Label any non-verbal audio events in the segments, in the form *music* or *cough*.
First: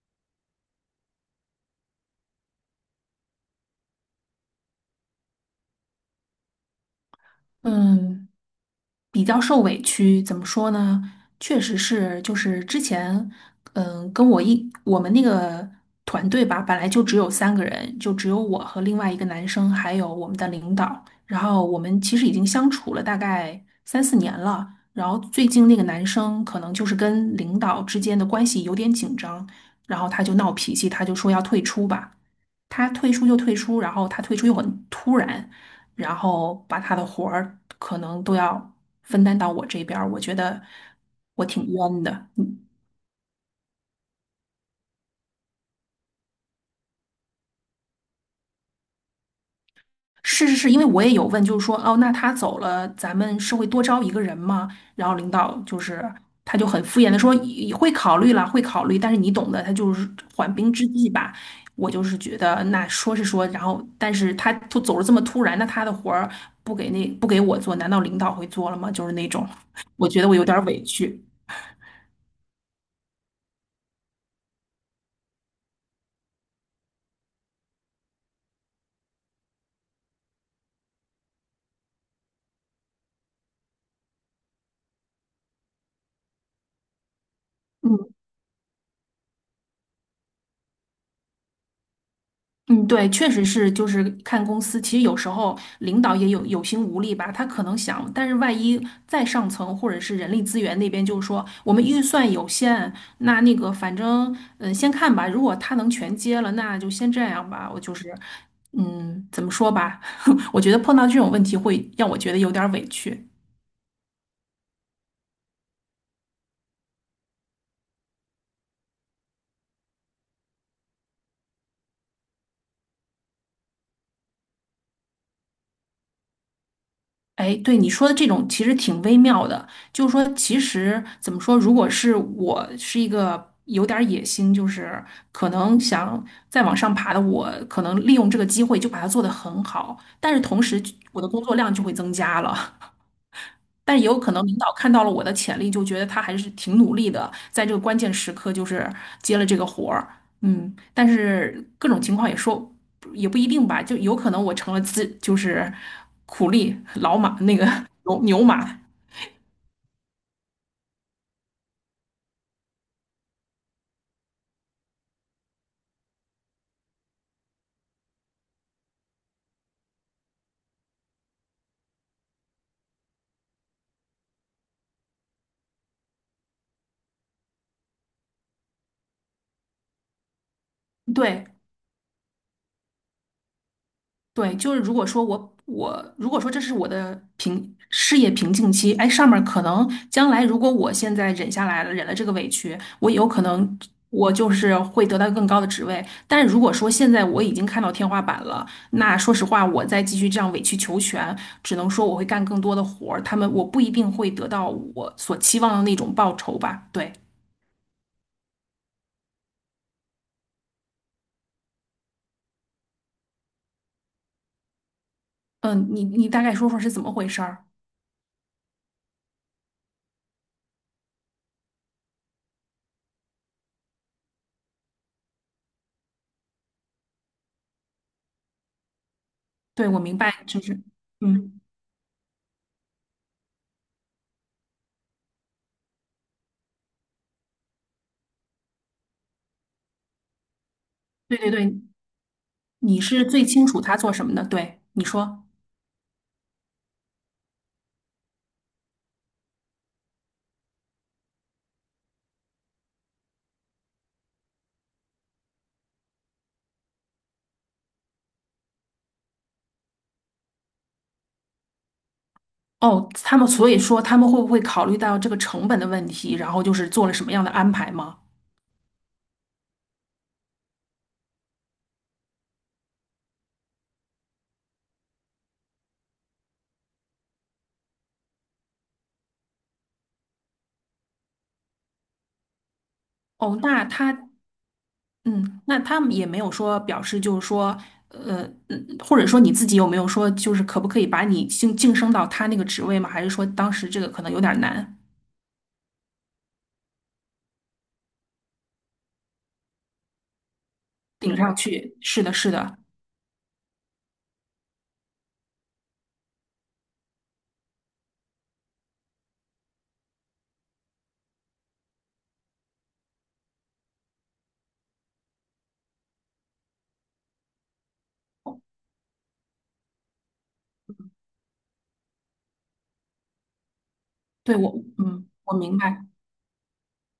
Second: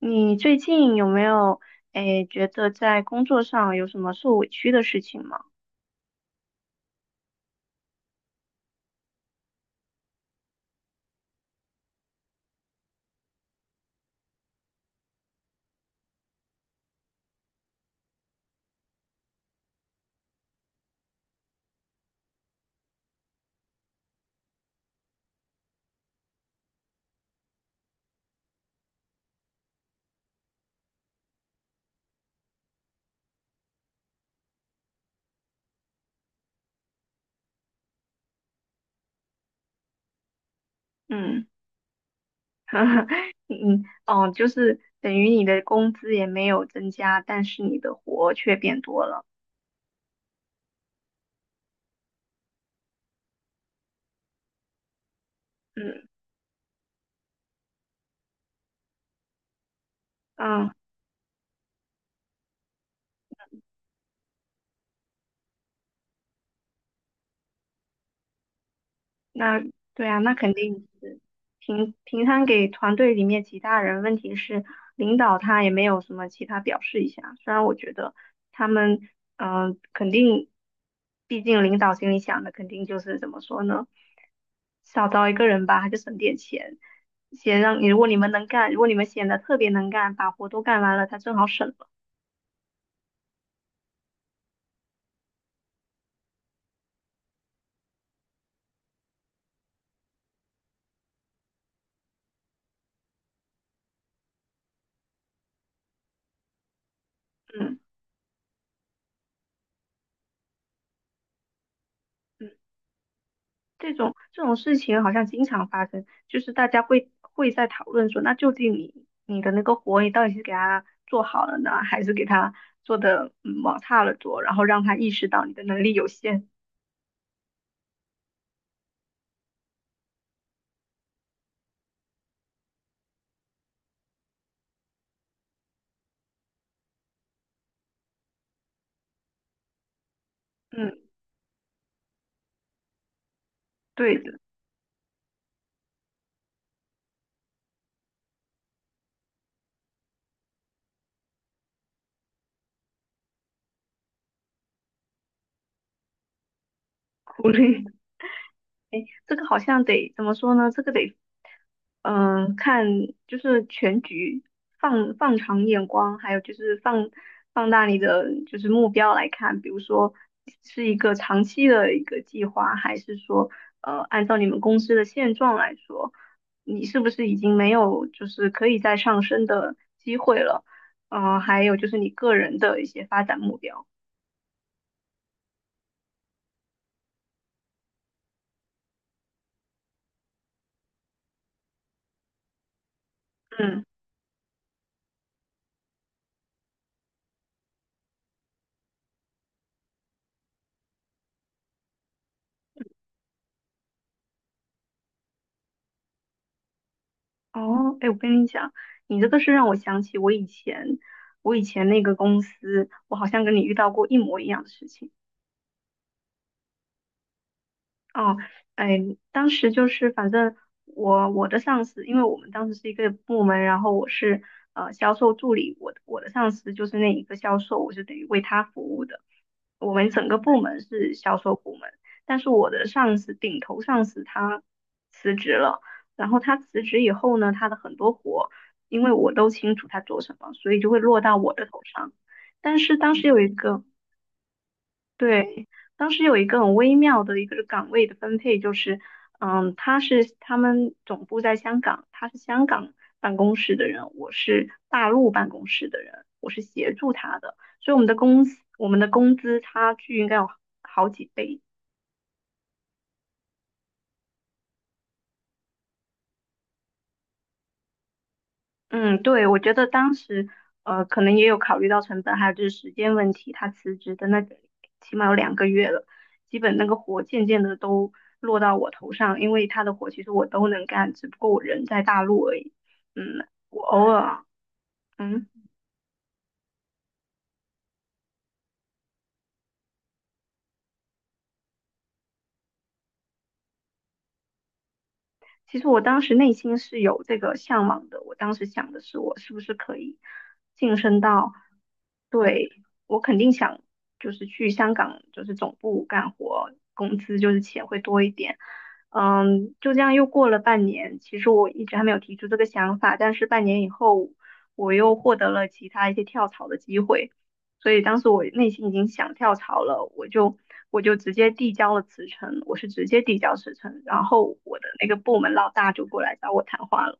你最近有没有觉得在工作上有什么受委屈的事情吗？嗯，比较受委屈，怎么说呢？确实是，就是之前，嗯，跟我一我们那个团队吧，本来就只有3个人，就只有我和另外一个男生，还有我们的领导。然后我们其实已经相处了大概3、4年了。然后最近那个男生可能就是跟领导之间的关系有点紧张，然后他就闹脾气，他就说要退出吧。他退出就退出，然后他退出又很突然，然后把他的活儿可能都要分担到我这边儿，我觉得我嗯。挺冤的。嗯。 *laughs* 嗯，哦，就是等于你的工资也没有增加，但是你的活却变多了。是是是，因为我也有问，就是说，哦，那他走了，咱们是会多招一个人吗？然后领导就是嗯他就很敷衍的说，也会考虑了，会考虑，但是你懂的，他就是缓嗯，兵之计吧。我就是觉得，那说是说，然后，但是他突走了这么突然，那他的活儿不给我做，难道领导会做了吗？就是那种，那对我啊，觉得那我有肯点儿委定是屈。平摊给团队里面其他人。问题是领导他也没有什么其他表示一下，虽然我觉得他们肯定，毕竟领导心里想的肯定就是怎么说呢？少招一个人吧，就省点钱。先让你，如嗯。果你们能干，如果你们显得特别能干，把活都干完了，他正好省了。嗯，对，确实是，就是看公司。其实有时候领导也有心无力吧，他可能想，但是万一再上层或者是人力资源那边就是说，我们预算有限，那个反正先看吧。如果他能全接了，那就先这样吧。嗯我就是嗯，怎么说吧，*laughs* 我觉得碰到这种问题会让我觉得嗯，有点儿委屈。这种事情好像经常发生，就是大家会在讨论说，那究竟你的那个活，你到底是给他做好了呢，还是给他做的往差了做，然后让他意识到你的能力有限。哎，对你说的这种其实挺微妙的，就是说，其实怎么说，如果是我是一个有点儿野心，就是可能想再往上爬的我，可能利用这个机会就把它做得很好，但是同时嗯，我的工作量就会增加了。但也对有可的，能领导看到了我的潜力，就觉得他还是挺努力的，在这个关键时刻就是接了这个活儿，嗯，但是各种情况也说也不一定吧，就有可能我成了自就是苦力老马鼓那个励。牛牛马，这个好像得怎么说呢？这个得，看就是全局，放长眼光，还有就是放大你的就是目标来看，比如说是一个长期的一个计划，还是说按照你们公司的现状来说，你是不是已经没有就是可以再上升的机会了？对，还有就是你个人的一些发展目标，对，就是如果说我如果说这是我的平事业瓶颈期，哎，上面儿可能将来如果我现在忍下来了，忍了这个委屈，我有可能嗯。我就是会得到更高的职位。但是如果说现在我已经看到天花板了，那说实话，我再继续这样委曲求全，只能说我会干更多的活儿，他们我不一定会得到我所期望的那种报酬吧。对，哦，哎，我跟你讲，你这个是让我想起我以前，那个公司，我好像跟你遇到过一模一样的事情。嗯，你你大概说说是怎么回事儿？哦，哎，当时就是反正我的上司，因为我们当时是一个部门，然后我是销售助理，我的上司就是那一个销售，我是等于为他服务的。对，我我们明整个白，部就是，门是销售嗯，部门，但是我的上司顶头上司他辞职了，然后他辞职以后呢，他的很多活，因为我都清楚他做什么，所以就会落到对对我的对，头上。但是你当是时有最一清楚个他做什么的，对，你说。对，当时有一个很微妙的一个岗位的分配，就是，他是他们总部在香港，他是香港办公室的人，我是大陆办公室的人，我是协助他的，所以我们的工资差距应该有好几倍。哦，他们所以说他们会不会考虑到这个成本的问题，然后就是做了什么样的安排吗？嗯，对，我觉得当时可能也有考虑到成本，还有就是时间问题。他辞职的那个起码有2个月了，基本那个活渐渐的都落到我头上，因为他的活其实我都能干，只不过我人在大陆而已。嗯，哦，我那偶他，尔，嗯。嗯，那他们也没有说表示，就是说，嗯或者说你自己有没有说，就是可不可以把你晋升到他那个职位吗？还是说当时这个可能有点难其实我当时内心是有这个向往的，我当时想的是我是不是可以晋升顶到，上去？是的，是对，的，我肯定想就是去香港就是总部干活，工资就是钱会多一点。嗯，就这样又过了半年，其实我一直还没有提出这个想法，但是半年以后我又获得了其他一些跳槽的机会。所以当时我内心已经想跳槽了，我就直接递交了辞呈，我是直接递交辞呈，然对后我，我的那个嗯，部门我老明大白。就过来找我谈话了。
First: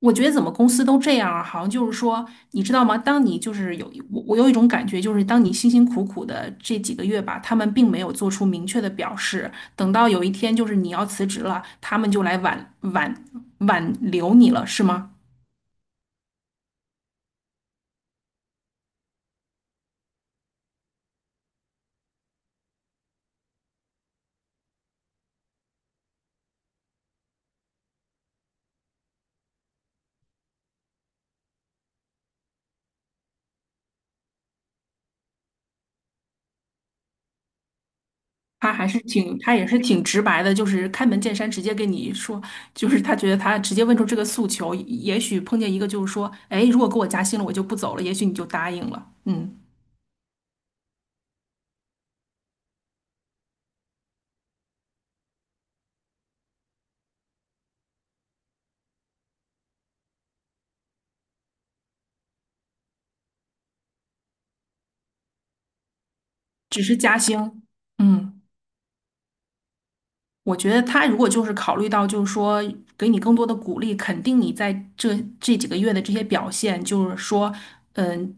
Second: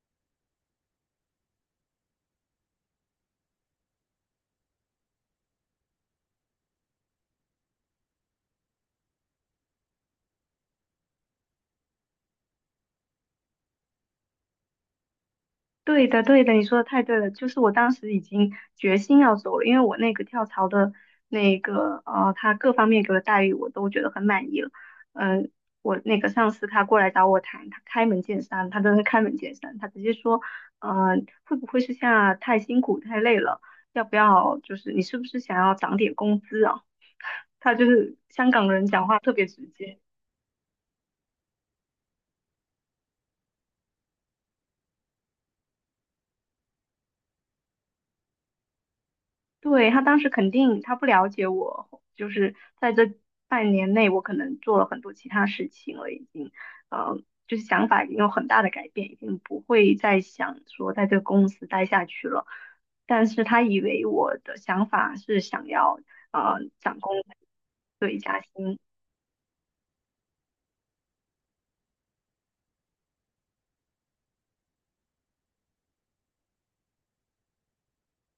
我觉得怎么公司都这样啊，好像就是说，你知道吗？当你就是有我，我有一种感觉，就是当你辛辛苦苦的这几个月吧，他们并没有做出明确的表示。等到有一天就是你要辞职了，他们就来挽留你了，是吗？对的，对的，你说的太对了。就是我当时已经决心要走了，因为我那个跳槽的那个他各方面给我的待遇我都觉得很满意了。嗯、我那个上司他过来找我谈，他开门见山，他真的是开门见山，他直接说，呃，会不会是现在太辛苦太累了？要不要就是你是不是想要涨点工资啊？他就是香港他人还是讲话特挺，别他直也是接。挺直白的，就是开门见山，直接跟你说，就是他觉得他直接问出这个诉求，也许碰见一个就是说，哎，如果给我加薪了，我就不走了，也许你就答应了，嗯，对，他当时肯定他不了解我，就是在这半年内，我可能做了很多其他事情了，已经，呃，就是想法已经有很大的改变，已经不会再想说在这个公司待下去了。但是他以为我的想法是想要只是涨加工资，薪，对，加嗯。薪。我觉得他如果就是考虑到，就是说给你更多的鼓励，肯定你在这这几个月的这些表现，就是说，嗯，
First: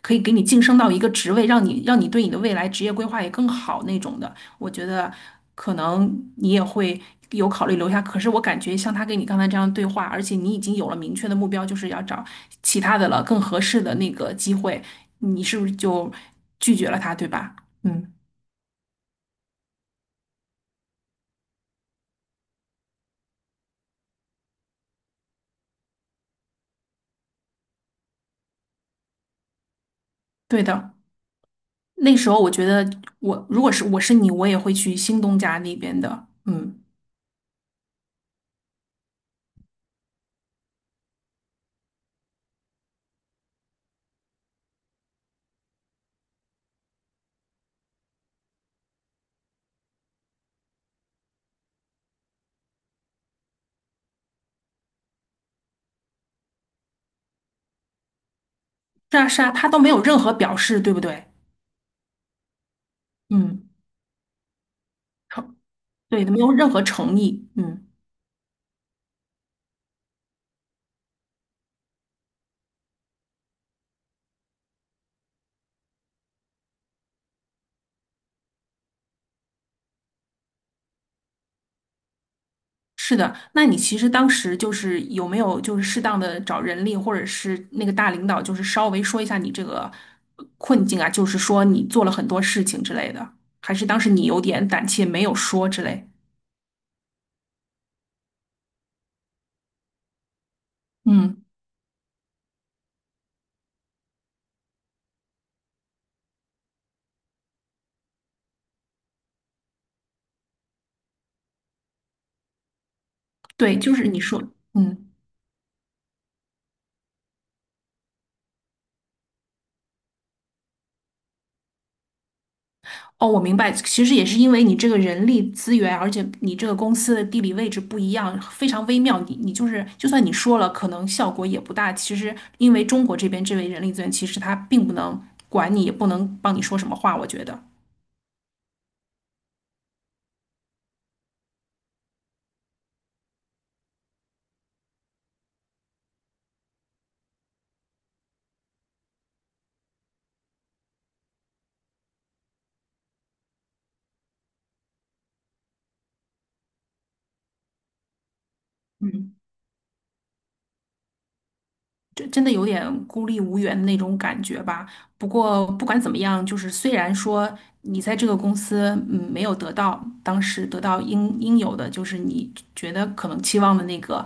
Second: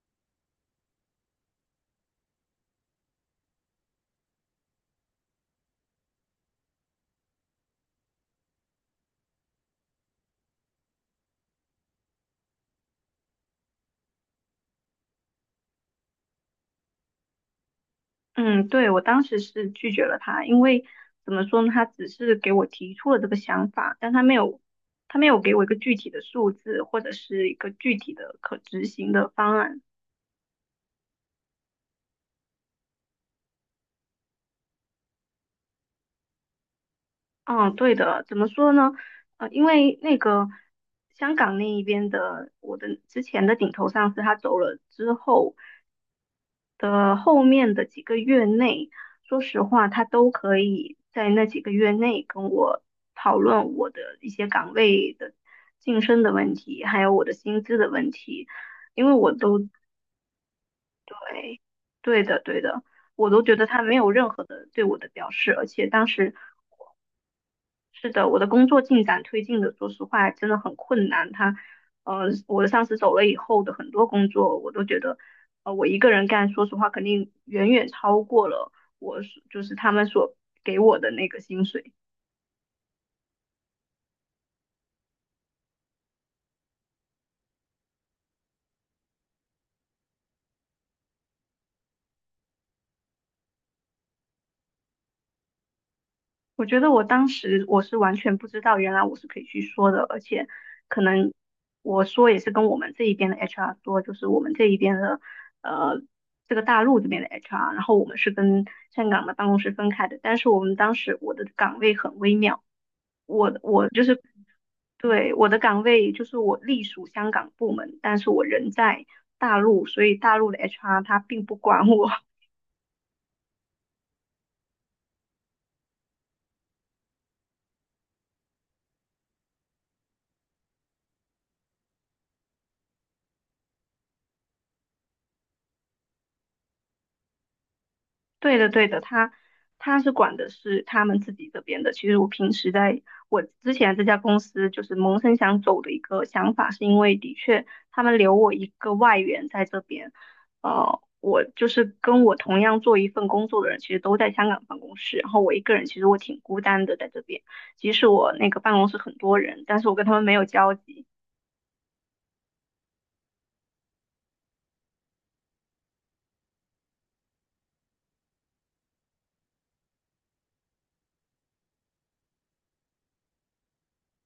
可以给你晋升到一个职位，让你对你的未来职业规划也更好那种的。我觉得可能你也会有考虑留下。可是我感觉像他跟你刚才这样对话，而且你已经有了明确的目标，就是要找其他的了，更合适的那个机会，你是不是就拒绝了他，对吧？嗯，嗯，对，我当时是拒绝了他，因为怎么说呢，他只是给我提出了这个想法，但他没有，他没有给我一个具体的数字或者是一个具体的可执行的方案。对的。那时候我觉得我是你，我也会去新东家那边的。嗯，嗯，对的，怎么说呢？因为那个香港那一边的我的之前的顶头上司他走了之后，的后面的几个月内，说实话，他都可以在那几个月内跟我讨论我的一些岗位的晋升的问题，还有我的薪资的问题，因为是啊我是啊，都，他都没有任何表示，对不对？对，对的，对的，我都觉得嗯，他没有任何的对我的表示，而且当对，时没有任何诚意。嗯，是的，我的工作进展推进的，说实话真的很困难。我的上司走了以后的很多工作，我都觉得，我一个人干，说实话肯定远远超过了我所就是他们所给我的那个薪水。是的。那你其实当时就是有没有就是适当的找人力或者是那个大领导，就是稍微说一下你这个困境啊，就是说你做了很多事情之类的，还是当时你有点胆怯没有说之类？我觉得我当时是完全不知道，原来我是可以去说的，而且可能嗯，我说也是跟我们这一边的 HR 说，就是我们这一边的呃这个大陆这边的 HR，然后我们是跟香港的办公室分开的，但是我们当时我的岗位很微妙，我对，我就就是你是说，嗯。对，我的岗位就是我隶属香港部门，但是我人在大陆，所以大陆的 HR 他并不管我，哦，我明白，其实也是因为你这个人力资源，而且你这个公司的地理位置不一样，非常微妙。你你就是，就算你说了，可能效果也不大。其实因为中国这边这位人力资源，其实他并不能管你，也不能帮你说什么话，我觉得。对的，对的，他是管的是他们自己这边的。其实我平时在我之前这家公司，就是萌生想走的一个想法，是因为的确他们留我一个外援在这边，我就是跟我同样做一份工作的人，其实都在香港办公室，然后我一个人其实挺孤单的在这边。即使我那个办公室很嗯，多人，但是我跟他们没有交集。这真的有点孤立无援的那种感觉吧。不过不管怎么样，就是虽然说你在这个公司嗯没有得到当时得到应有的，就是你觉得可能期望的那个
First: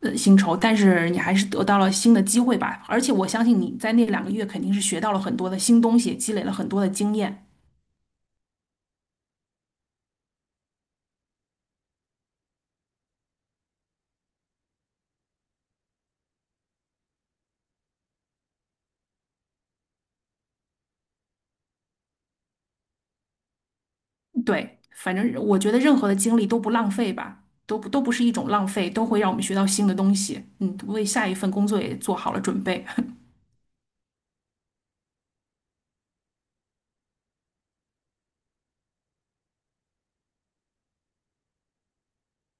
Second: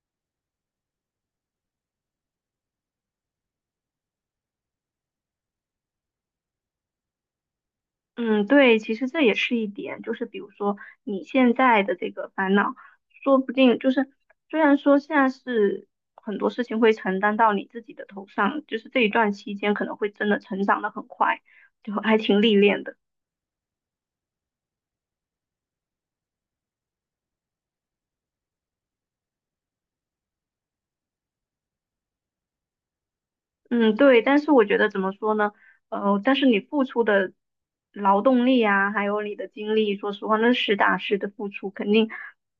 薪酬，但是你还是得到了新的机会吧。而且我相信你在那2个月肯定是学到了很多的新东西，积累了很多的经验。嗯，对，其实这也是一点，就是比如说你现在的这个烦恼，说不定就是虽然说现在是很多事情会承担到你自己的头上，就是这一段期间可能会真的成长的很快，就还挺历练的。对，反正我觉得任何的经历都不浪费吧，都不是一种浪费，都会让我们学到新的东西。嗯，为下一份工作也做好了准备。嗯，对，但是我觉得怎么说呢？但是你付出的劳动力啊，还有你的精力，说实话，那实打实的付出，肯定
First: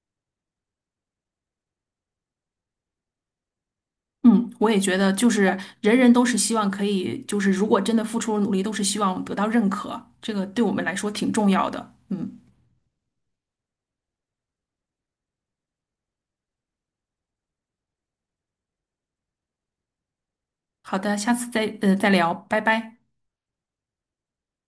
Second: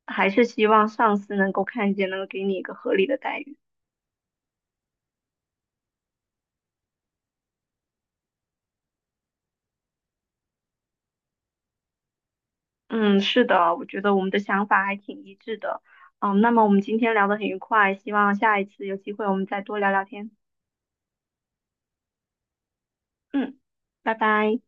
还是希望上司能够看见，能够给你一个合理的待遇。嗯，我也觉得，就是人人都是希望可以，就是如果真的付出了努力，都是希望得到认可，这个对我们来说挺重要的。嗯，嗯，是的，我觉得我们的想法还挺一致的。嗯，那么我们今天聊得很愉快，希望下一次有机会我们再多聊聊天。好的，下次再再聊，拜拜。嗯，拜拜。